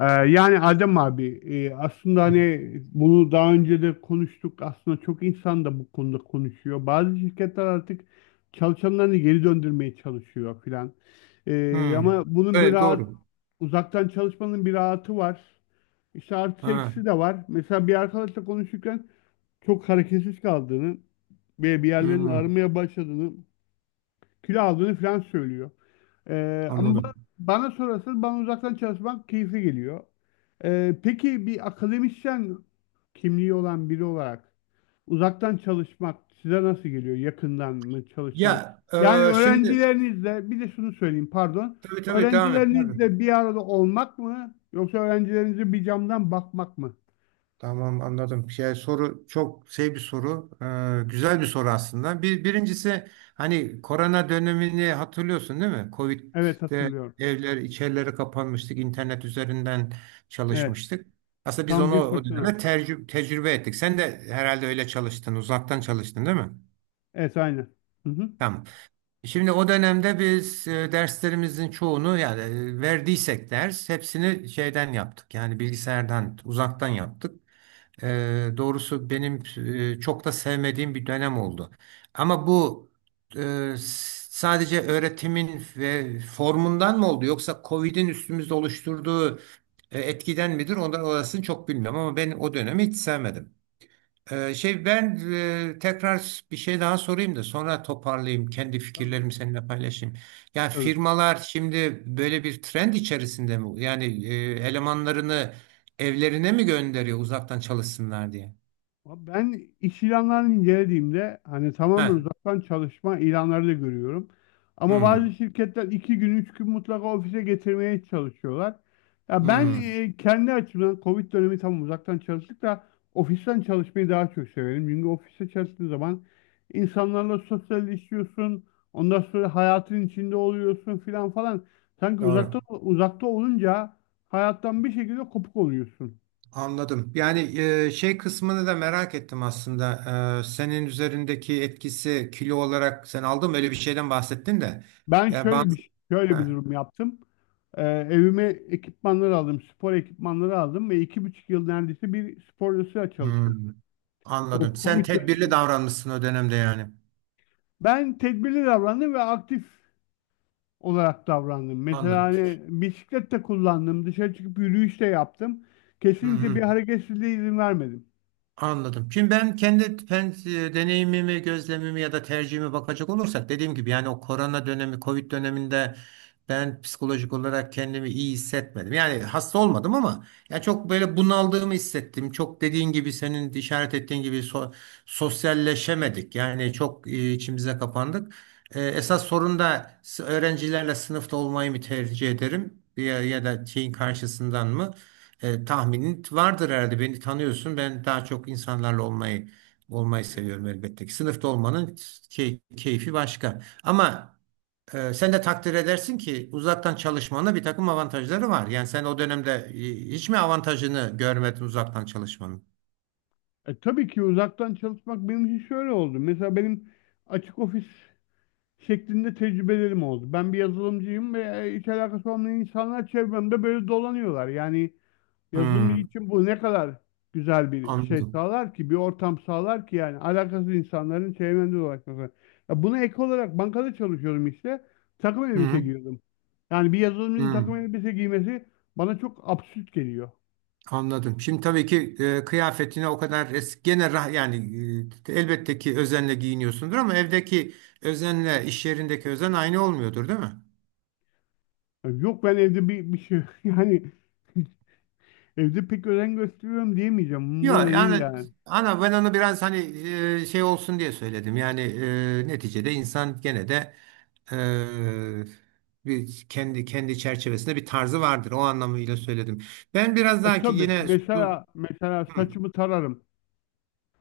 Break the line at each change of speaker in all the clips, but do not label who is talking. Yani Adem abi, aslında hani bunu daha önce de konuştuk. Aslında çok insan da bu konuda konuşuyor. Bazı şirketler artık çalışanlarını geri döndürmeye çalışıyor filan.
Hmm.
Ama bunun bir
Evet,
rahat
doğru.
uzaktan çalışmanın bir rahatı var. İşte artı
Ha.
eksisi de var. Mesela bir arkadaşla konuşurken çok hareketsiz kaldığını ve bir yerlerini
Hmm.
aramaya başladığını, kilo aldığını falan söylüyor. Ama ba-
Anladım.
Bana sorarsan bana uzaktan çalışmak keyifli geliyor. Peki bir akademisyen kimliği olan biri olarak uzaktan çalışmak size nasıl geliyor? Yakından mı çalışmak?
Ya,
Yani
şimdi
öğrencilerinizle, bir de şunu söyleyeyim, pardon.
tabii tabii devam et. Pardon.
Öğrencilerinizle bir arada olmak mı, yoksa öğrencilerinize bir camdan bakmak mı?
Tamam, anladım. Şey, soru çok şey bir soru. Güzel bir soru aslında. Birincisi hani korona dönemini hatırlıyorsun, değil mi?
Evet,
Covid'de
hatırlıyorum.
evler içerileri kapanmıştık. İnternet üzerinden
Evet.
çalışmıştık. Aslında biz
Tam
onu
bir
o
fırtına.
dönemde tecrübe ettik. Sen de herhalde öyle çalıştın. Uzaktan çalıştın, değil mi?
Evet, aynen. Hı hı.
Tamam. Şimdi o dönemde biz derslerimizin çoğunu yani verdiysek ders hepsini şeyden yaptık. Yani bilgisayardan uzaktan yaptık. E, Doğrusu benim çok da sevmediğim bir dönem oldu. Ama bu e, sadece öğretimin ve formundan mı oldu, yoksa Covid'in üstümüzde oluşturduğu etkiden midir? Onu, orasını çok bilmiyorum ama ben o dönemi hiç sevmedim. Şey, ben tekrar bir şey daha sorayım da sonra toparlayayım kendi
Tabii.
fikirlerimi seninle paylaşayım. Yani
Tabii.
firmalar şimdi böyle bir trend içerisinde mi? Yani elemanlarını evlerine mi gönderiyor uzaktan çalışsınlar diye?
Abi, ben iş ilanlarını incelediğimde hani tamamen
Ha.
uzaktan çalışma ilanları da görüyorum. Ama bazı
Hmm.
şirketler iki gün, üç gün mutlaka ofise getirmeye çalışıyorlar. Ya ben,
Hmm.
kendi açımdan Covid dönemi tam uzaktan çalıştık da ofisten çalışmayı daha çok severim. Çünkü ofiste çalıştığın zaman insanlarla sosyalleşiyorsun. Ondan sonra hayatın içinde oluyorsun filan falan. Sanki
Doğru.
uzakta uzakta olunca hayattan bir şekilde kopuk oluyorsun.
Anladım. Yani şey kısmını da merak ettim aslında. Senin üzerindeki etkisi kilo olarak sen aldın mı? Öyle bir şeyden bahsettin de.
Ben
Ya
şöyle
bazı.
bir şöyle bir
Ha.
durum yaptım. Evime ekipmanları aldım, spor ekipmanları aldım ve iki buçuk yıl neredeyse bir spor çalıştım.
Hmm.
O
Anladım. Sen
Covid dönemi.
tedbirli davranmışsın o dönemde yani.
Ben tedbirli davrandım ve aktif olarak davrandım. Mesela
Anladım.
hani bisiklet de kullandım, dışarı çıkıp yürüyüş de yaptım.
Hı
Kesinlikle
hı.
bir hareketsizliğe izin vermedim.
Anladım. Şimdi ben kendi deneyimimi, gözlemimi ya da tercihimi bakacak olursak dediğim gibi yani o korona dönemi, Covid döneminde ben psikolojik olarak kendimi iyi hissetmedim. Yani hasta olmadım ama ya çok böyle bunaldığımı hissettim. Çok dediğin gibi, senin işaret ettiğin gibi sosyalleşemedik. Yani çok içimize kapandık. Esas sorun da öğrencilerle sınıfta olmayı mı tercih ederim ya, ya da şeyin karşısından mı? Tahminin vardır herhalde. Beni tanıyorsun. Ben daha çok insanlarla olmayı seviyorum elbette ki. Sınıfta olmanın keyfi başka. Ama sen de takdir edersin ki uzaktan çalışmanın bir takım avantajları var. Yani sen o dönemde hiç mi avantajını görmedin uzaktan çalışmanın?
Tabii ki uzaktan çalışmak benim için şöyle oldu. Mesela benim açık ofis şeklinde tecrübelerim oldu. Ben bir yazılımcıyım ve hiç alakası olmayan insanlar çevremde böyle dolanıyorlar. Yani yazılımcı
Hmm,
için bu ne kadar güzel bir şey
anladım.
sağlar ki, bir ortam sağlar ki, yani alakasız insanların çevremde dolaşması. Ya buna ek olarak bankada çalışıyorum işte. Takım
Hı
elbise
hı.
giyiyordum. Yani bir yazılımcının
Hı.
takım elbise giymesi bana çok absürt geliyor.
Anladım. Şimdi tabii ki kıyafetine o kadar es gene rah yani elbette ki özenle giyiniyorsundur ama evdeki özenle iş yerindeki özen aynı olmuyordur, değil mi?
Yani yok, ben evde bir şey yani evde pek özen gösteriyorum diyemeyeceğim. Umurumda
Yok
da değil
yani
yani.
ana ben onu biraz hani şey olsun diye söyledim. Yani neticede insan gene de bir kendi çerçevesinde bir tarzı vardır. O anlamıyla söyledim. Ben biraz daha ki
Tabii
yine.
mesela mesela
Hı.
saçımı tararım.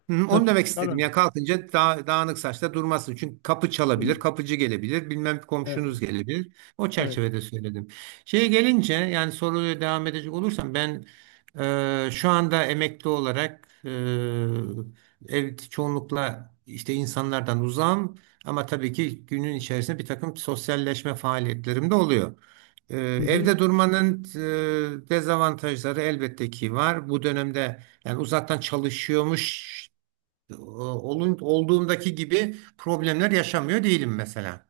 Hı, onu
Saçımı
demek istedim.
tararım.
Ya kalkınca daha, dağınık saçta durmasın. Çünkü kapı
E,
çalabilir, kapıcı gelebilir, bilmem komşunuz gelebilir. O
evet.
çerçevede söyledim. Şeye gelince yani soruya devam edecek olursam ben şu anda emekli olarak ev çoğunlukla işte insanlardan uzağım ama tabii ki günün içerisinde bir takım sosyalleşme faaliyetlerim de oluyor.
Hı hı.
Evde durmanın dezavantajları elbette ki var. Bu dönemde yani uzaktan çalışıyormuş olduğumdaki gibi problemler yaşamıyor değilim mesela.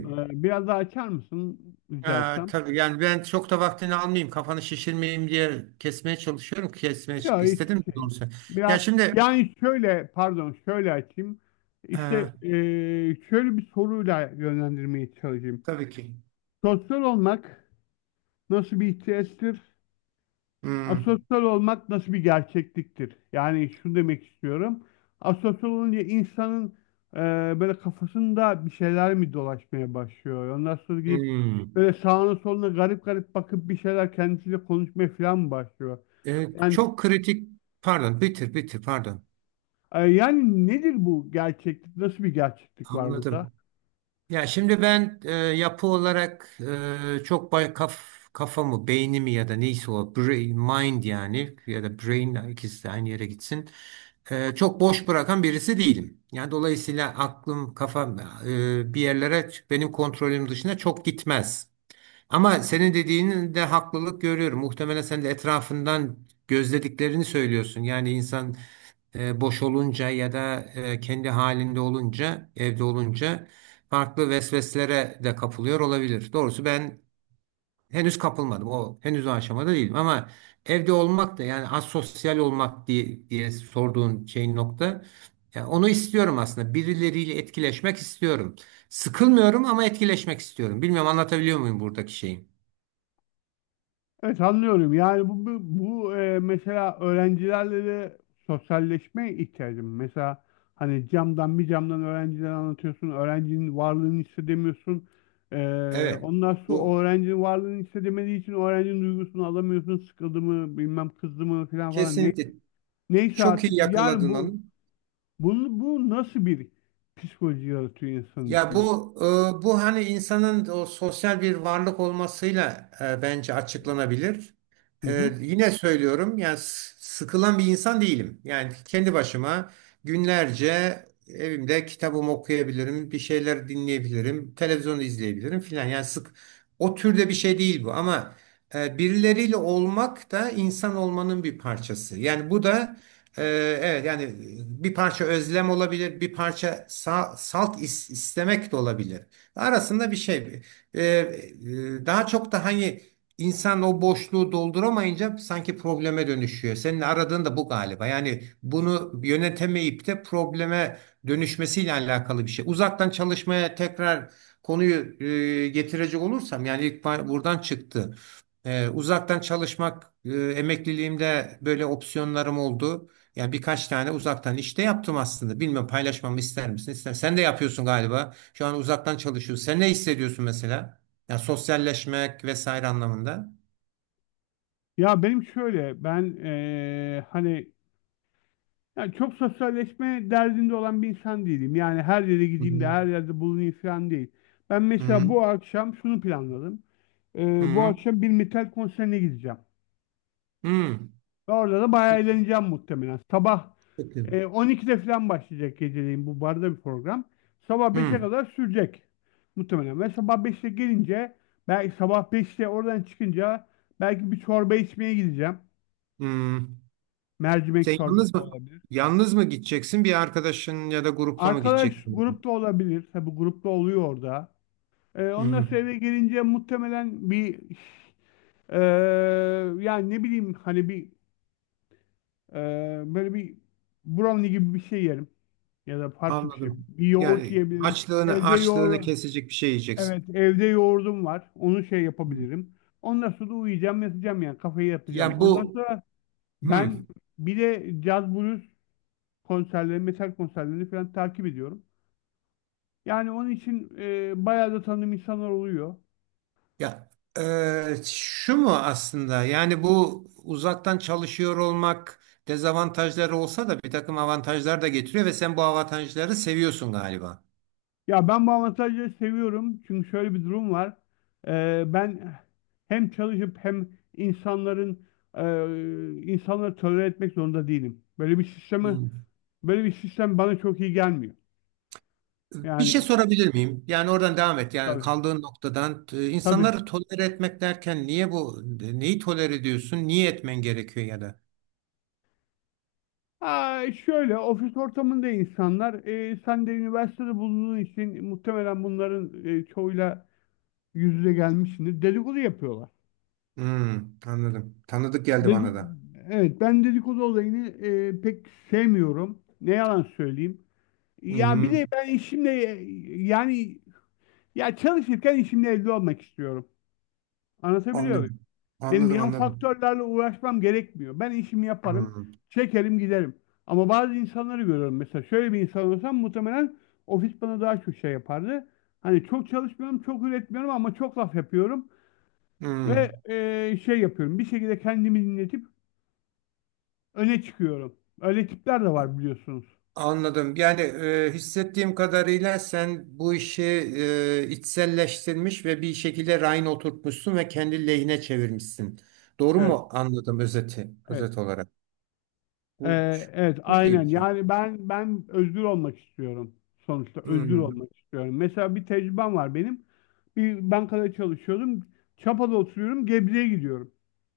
Biraz daha açar mısın rica
e,
etsem?
tabii yani ben çok da vaktini almayayım, kafanı şişirmeyeyim diye kesmeye çalışıyorum. Kesmeye
Ya hiç
istedim
şey.
doğrusu. Ya
Biraz
şimdi,
yani şöyle, pardon, şöyle açayım.
e,
İşte, e, şöyle bir soruyla yönlendirmeye çalışayım.
tabii ki.
Sosyal olmak nasıl bir ihtiyaçtır?
Hmm,
Asosyal olmak nasıl bir gerçekliktir? Yani şunu demek istiyorum. Asosyal olunca insanın e, böyle kafasında bir şeyler mi dolaşmaya başlıyor? Ondan sonra gidip
hmm.
böyle sağına soluna garip garip bakıp bir şeyler kendisiyle konuşmaya falan mı başlıyor? Yani,
Çok kritik, pardon, bitir bitir, pardon.
Yani nedir bu gerçeklik? Nasıl bir gerçeklik var burada?
Anladım. Ya şimdi ben yapı olarak çok kafamı, beynimi ya da neyse o brain, mind yani ya da brain ikisi de aynı yere gitsin. Çok boş bırakan birisi değilim. Yani dolayısıyla aklım, kafam bir yerlere benim kontrolüm dışında çok gitmez. Ama senin dediğinin de haklılık görüyorum. Muhtemelen sen de etrafından gözlediklerini söylüyorsun. Yani insan boş olunca ya da kendi halinde olunca, evde olunca farklı vesveselere de kapılıyor olabilir. Doğrusu ben henüz kapılmadım. O henüz o aşamada değilim ama evde olmak da yani asosyal olmak diye sorduğun şeyin nokta. Yani onu istiyorum aslında. Birileriyle etkileşmek istiyorum. Sıkılmıyorum ama etkileşmek istiyorum. Bilmiyorum anlatabiliyor muyum buradaki şeyi?
Evet, anlıyorum. Yani bu, mesela öğrencilerle de sosyalleşmeye ihtiyacım. Mesela hani camdan, bir camdan öğrenciler anlatıyorsun. Öğrencinin varlığını hissedemiyorsun. E,
Evet,
Ondan sonra o
bu
öğrencinin varlığını hissedemediği için öğrencinin duygusunu alamıyorsun. Sıkıldı mı, bilmem kızdı mı falan falan.
kesinlikle
Neyse
çok
artık,
iyi
yani
yakaladın onu.
bu bunu bu nasıl bir psikoloji yaratıyor insanın
Ya
içinde?
bu hani insanın o sosyal bir varlık olmasıyla bence açıklanabilir.
Hı hı.
Yine söylüyorum yani sıkılan bir insan değilim. Yani kendi başıma günlerce evimde kitabımı okuyabilirim, bir şeyler dinleyebilirim, televizyon izleyebilirim filan. Yani sık o türde bir şey değil bu ama birileriyle olmak da insan olmanın bir parçası. Yani bu da. Ee, evet yani bir parça özlem olabilir, bir parça salt istemek de olabilir. Arasında bir şey. Daha çok da hani insan o boşluğu dolduramayınca sanki probleme dönüşüyor. Senin aradığın da bu galiba. Yani bunu yönetemeyip de probleme dönüşmesiyle alakalı bir şey. Uzaktan çalışmaya tekrar konuyu getirecek olursam yani ilk buradan çıktı. Uzaktan çalışmak emekliliğimde böyle opsiyonlarım oldu. Yani birkaç tane uzaktan işte yaptım aslında. Bilmem paylaşmamı ister misin? İster. Sen de yapıyorsun galiba. Şu an uzaktan çalışıyorsun. Sen ne hissediyorsun mesela? Ya, sosyalleşmek vesaire anlamında.
Ya benim şöyle, ben, hani yani çok sosyalleşme derdinde olan bir insan değilim. Yani her yere
Hı
gideyim de
hı.
her yerde bulunayım falan değil. Ben mesela
Hı
bu akşam şunu planladım. Bu
hı.
akşam bir metal konserine gideceğim.
Hı.
Ve orada da bayağı eğleneceğim muhtemelen. Sabah,
Peki.
12'de falan başlayacak geceleyin bu barda bir program. Sabah beşe
Hı.
kadar sürecek muhtemelen. Ve sabah 5'te gelince, belki sabah beşte oradan çıkınca, belki bir çorba içmeye gideceğim.
Hı.
Mercimek
Sen
çorbası
yalnız mı
olabilir.
yalnız mı gideceksin? Bir arkadaşın ya da grupla mı
Arkadaş
gideceksin?
grupta olabilir. Tabii grupta oluyor orada. Ondan
Hı.
sonra eve gelince muhtemelen bir eee, yani ne bileyim, hani bir böyle bir brownie gibi bir şey yerim ya da farklı bir şey.
Anladım.
Bir yoğurt
Yani
yiyebilirim.
açlığını
Evde
açlığını
yoğur
kesecek bir şey yiyeceksin.
Evet, evde yoğurdum var. Onu şey
Hı.
yapabilirim. Ondan sonra da uyuyacağım, yatacağım, yani kafayı yapacağım.
Ya
Ondan
bu,
sonra
hı.
ben bir de caz blues konserleri, metal konserlerini falan takip ediyorum. Yani onun için bayağı da tanıdığım insanlar oluyor.
Ya şu mu aslında yani bu uzaktan çalışıyor olmak dezavantajları olsa da bir takım avantajlar da getiriyor ve sen bu avantajları seviyorsun galiba.
Ya ben bu avantajı seviyorum çünkü şöyle bir durum var. Ben hem çalışıp hem insanların insanları tolere etmek zorunda değilim. Böyle bir sistemi
Hmm.
böyle bir sistem bana çok iyi gelmiyor.
Bir şey
Yani
sorabilir miyim? Yani oradan devam et. Yani
tabii,
kaldığın noktadan
tabii.
insanları tolere etmek derken niye bu neyi tolere ediyorsun? Niye etmen gerekiyor, ya da?
Aa, şöyle ofis ortamında insanlar, sen de üniversitede bulunduğun için muhtemelen bunların çoğuyla yüz yüze gelmişsindir. Dedikodu yapıyorlar.
Hmm, anladım. Tanıdık geldi bana
Dedik,
da.
evet, ben dedikodu olayını pek sevmiyorum. Ne yalan söyleyeyim. Ya bir
Hmm,
de ben işimle, yani ya çalışırken işimle evde olmak istiyorum. Anlatabiliyor muyum?
anlıyorum.
Benim
Anladım,
yan
anladım.
faktörlerle uğraşmam gerekmiyor. Ben işimi yaparım,
Hmm,
çekerim giderim. Ama bazı insanları görüyorum mesela. Şöyle bir insan olsam muhtemelen ofis bana daha çok şey yapardı. Hani çok çalışmıyorum, çok üretmiyorum ama çok laf yapıyorum. Ve
hmm.
şey yapıyorum. Bir şekilde kendimi dinletip öne çıkıyorum. Öyle tipler de var, biliyorsunuz.
Anladım. Yani hissettiğim kadarıyla sen bu işi içselleştirmiş ve bir şekilde rayına oturtmuşsun ve kendi lehine çevirmişsin. Doğru
Evet,
mu anladım
evet.
özet olarak? Bu
Evet,
çok
aynen,
iyi bir şey.
yani ben özgür olmak istiyorum, sonuçta özgür
Hmm.
olmak istiyorum. Mesela bir tecrübem var benim, bir bankada çalışıyordum, Çapa'da oturuyorum, Gebze'ye gidiyorum,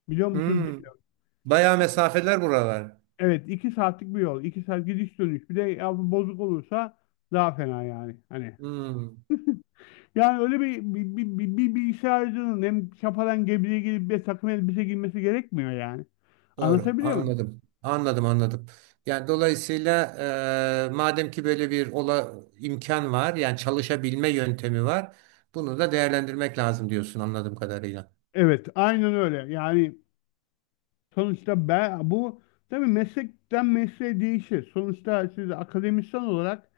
biliyor musunuz
Hmm.
bilmiyorum.
Bayağı mesafeler buralar.
Evet, iki saatlik bir yol, iki saat gidiş dönüş, bir de ya bozuk olursa daha fena yani, hani.
Hmm.
Yani öyle bir, bir bilgisayarcının hem Çapa'dan Gebze'ye gelip bir takım elbise giymesi gerekmiyor yani,
Doğru.
anlatabiliyor muyum?
Anladım. Anladım, anladım. Yani dolayısıyla madem ki böyle bir imkan var, yani çalışabilme yöntemi var, bunu da değerlendirmek lazım diyorsun anladığım kadarıyla.
Evet, aynen öyle yani. Sonuçta ben bu, tabii meslekten mesleğe değişir. Sonuçta siz akademisyen olarak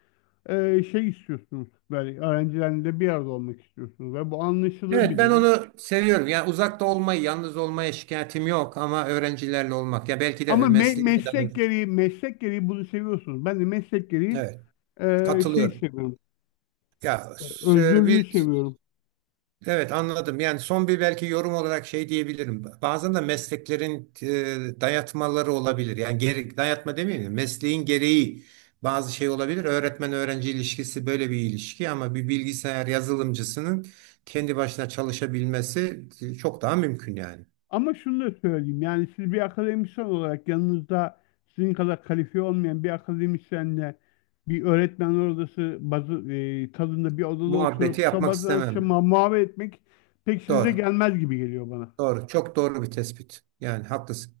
şey istiyorsunuz. Böyle öğrencilerle bir arada olmak istiyorsunuz ve bu anlaşılır
Evet,
bir
ben
durum.
onu seviyorum. Yani uzakta olmayı, yalnız olmaya şikayetim yok ama öğrencilerle olmak. Ya belki
Ama
de mesleğime dair.
meslek gereği, meslek gereği bunu seviyorsunuz. Ben de meslek gereği
Evet,
şey
katılıyorum.
seviyorum.
Ya s-
Özgürlüğü
bir
seviyorum.
evet, anladım. Yani son bir belki yorum olarak şey diyebilirim. Bazen de mesleklerin dayatmaları olabilir. Yani dayatma demeyeyim de mesleğin gereği bazı şey olabilir. Öğretmen öğrenci ilişkisi böyle bir ilişki ama bir bilgisayar yazılımcısının kendi başına çalışabilmesi çok daha mümkün yani.
Ama şunu da söyleyeyim, yani siz bir akademisyen olarak yanınızda sizin kadar kalifiye olmayan bir akademisyenle bir öğretmenler odası tadında bir odada
Muhabbeti
oturup
yapmak
sabahtan
istemem.
akşama muhabbet etmek pek işinize
Doğru.
gelmez gibi geliyor bana.
Doğru. Çok doğru bir tespit. Yani haklısın.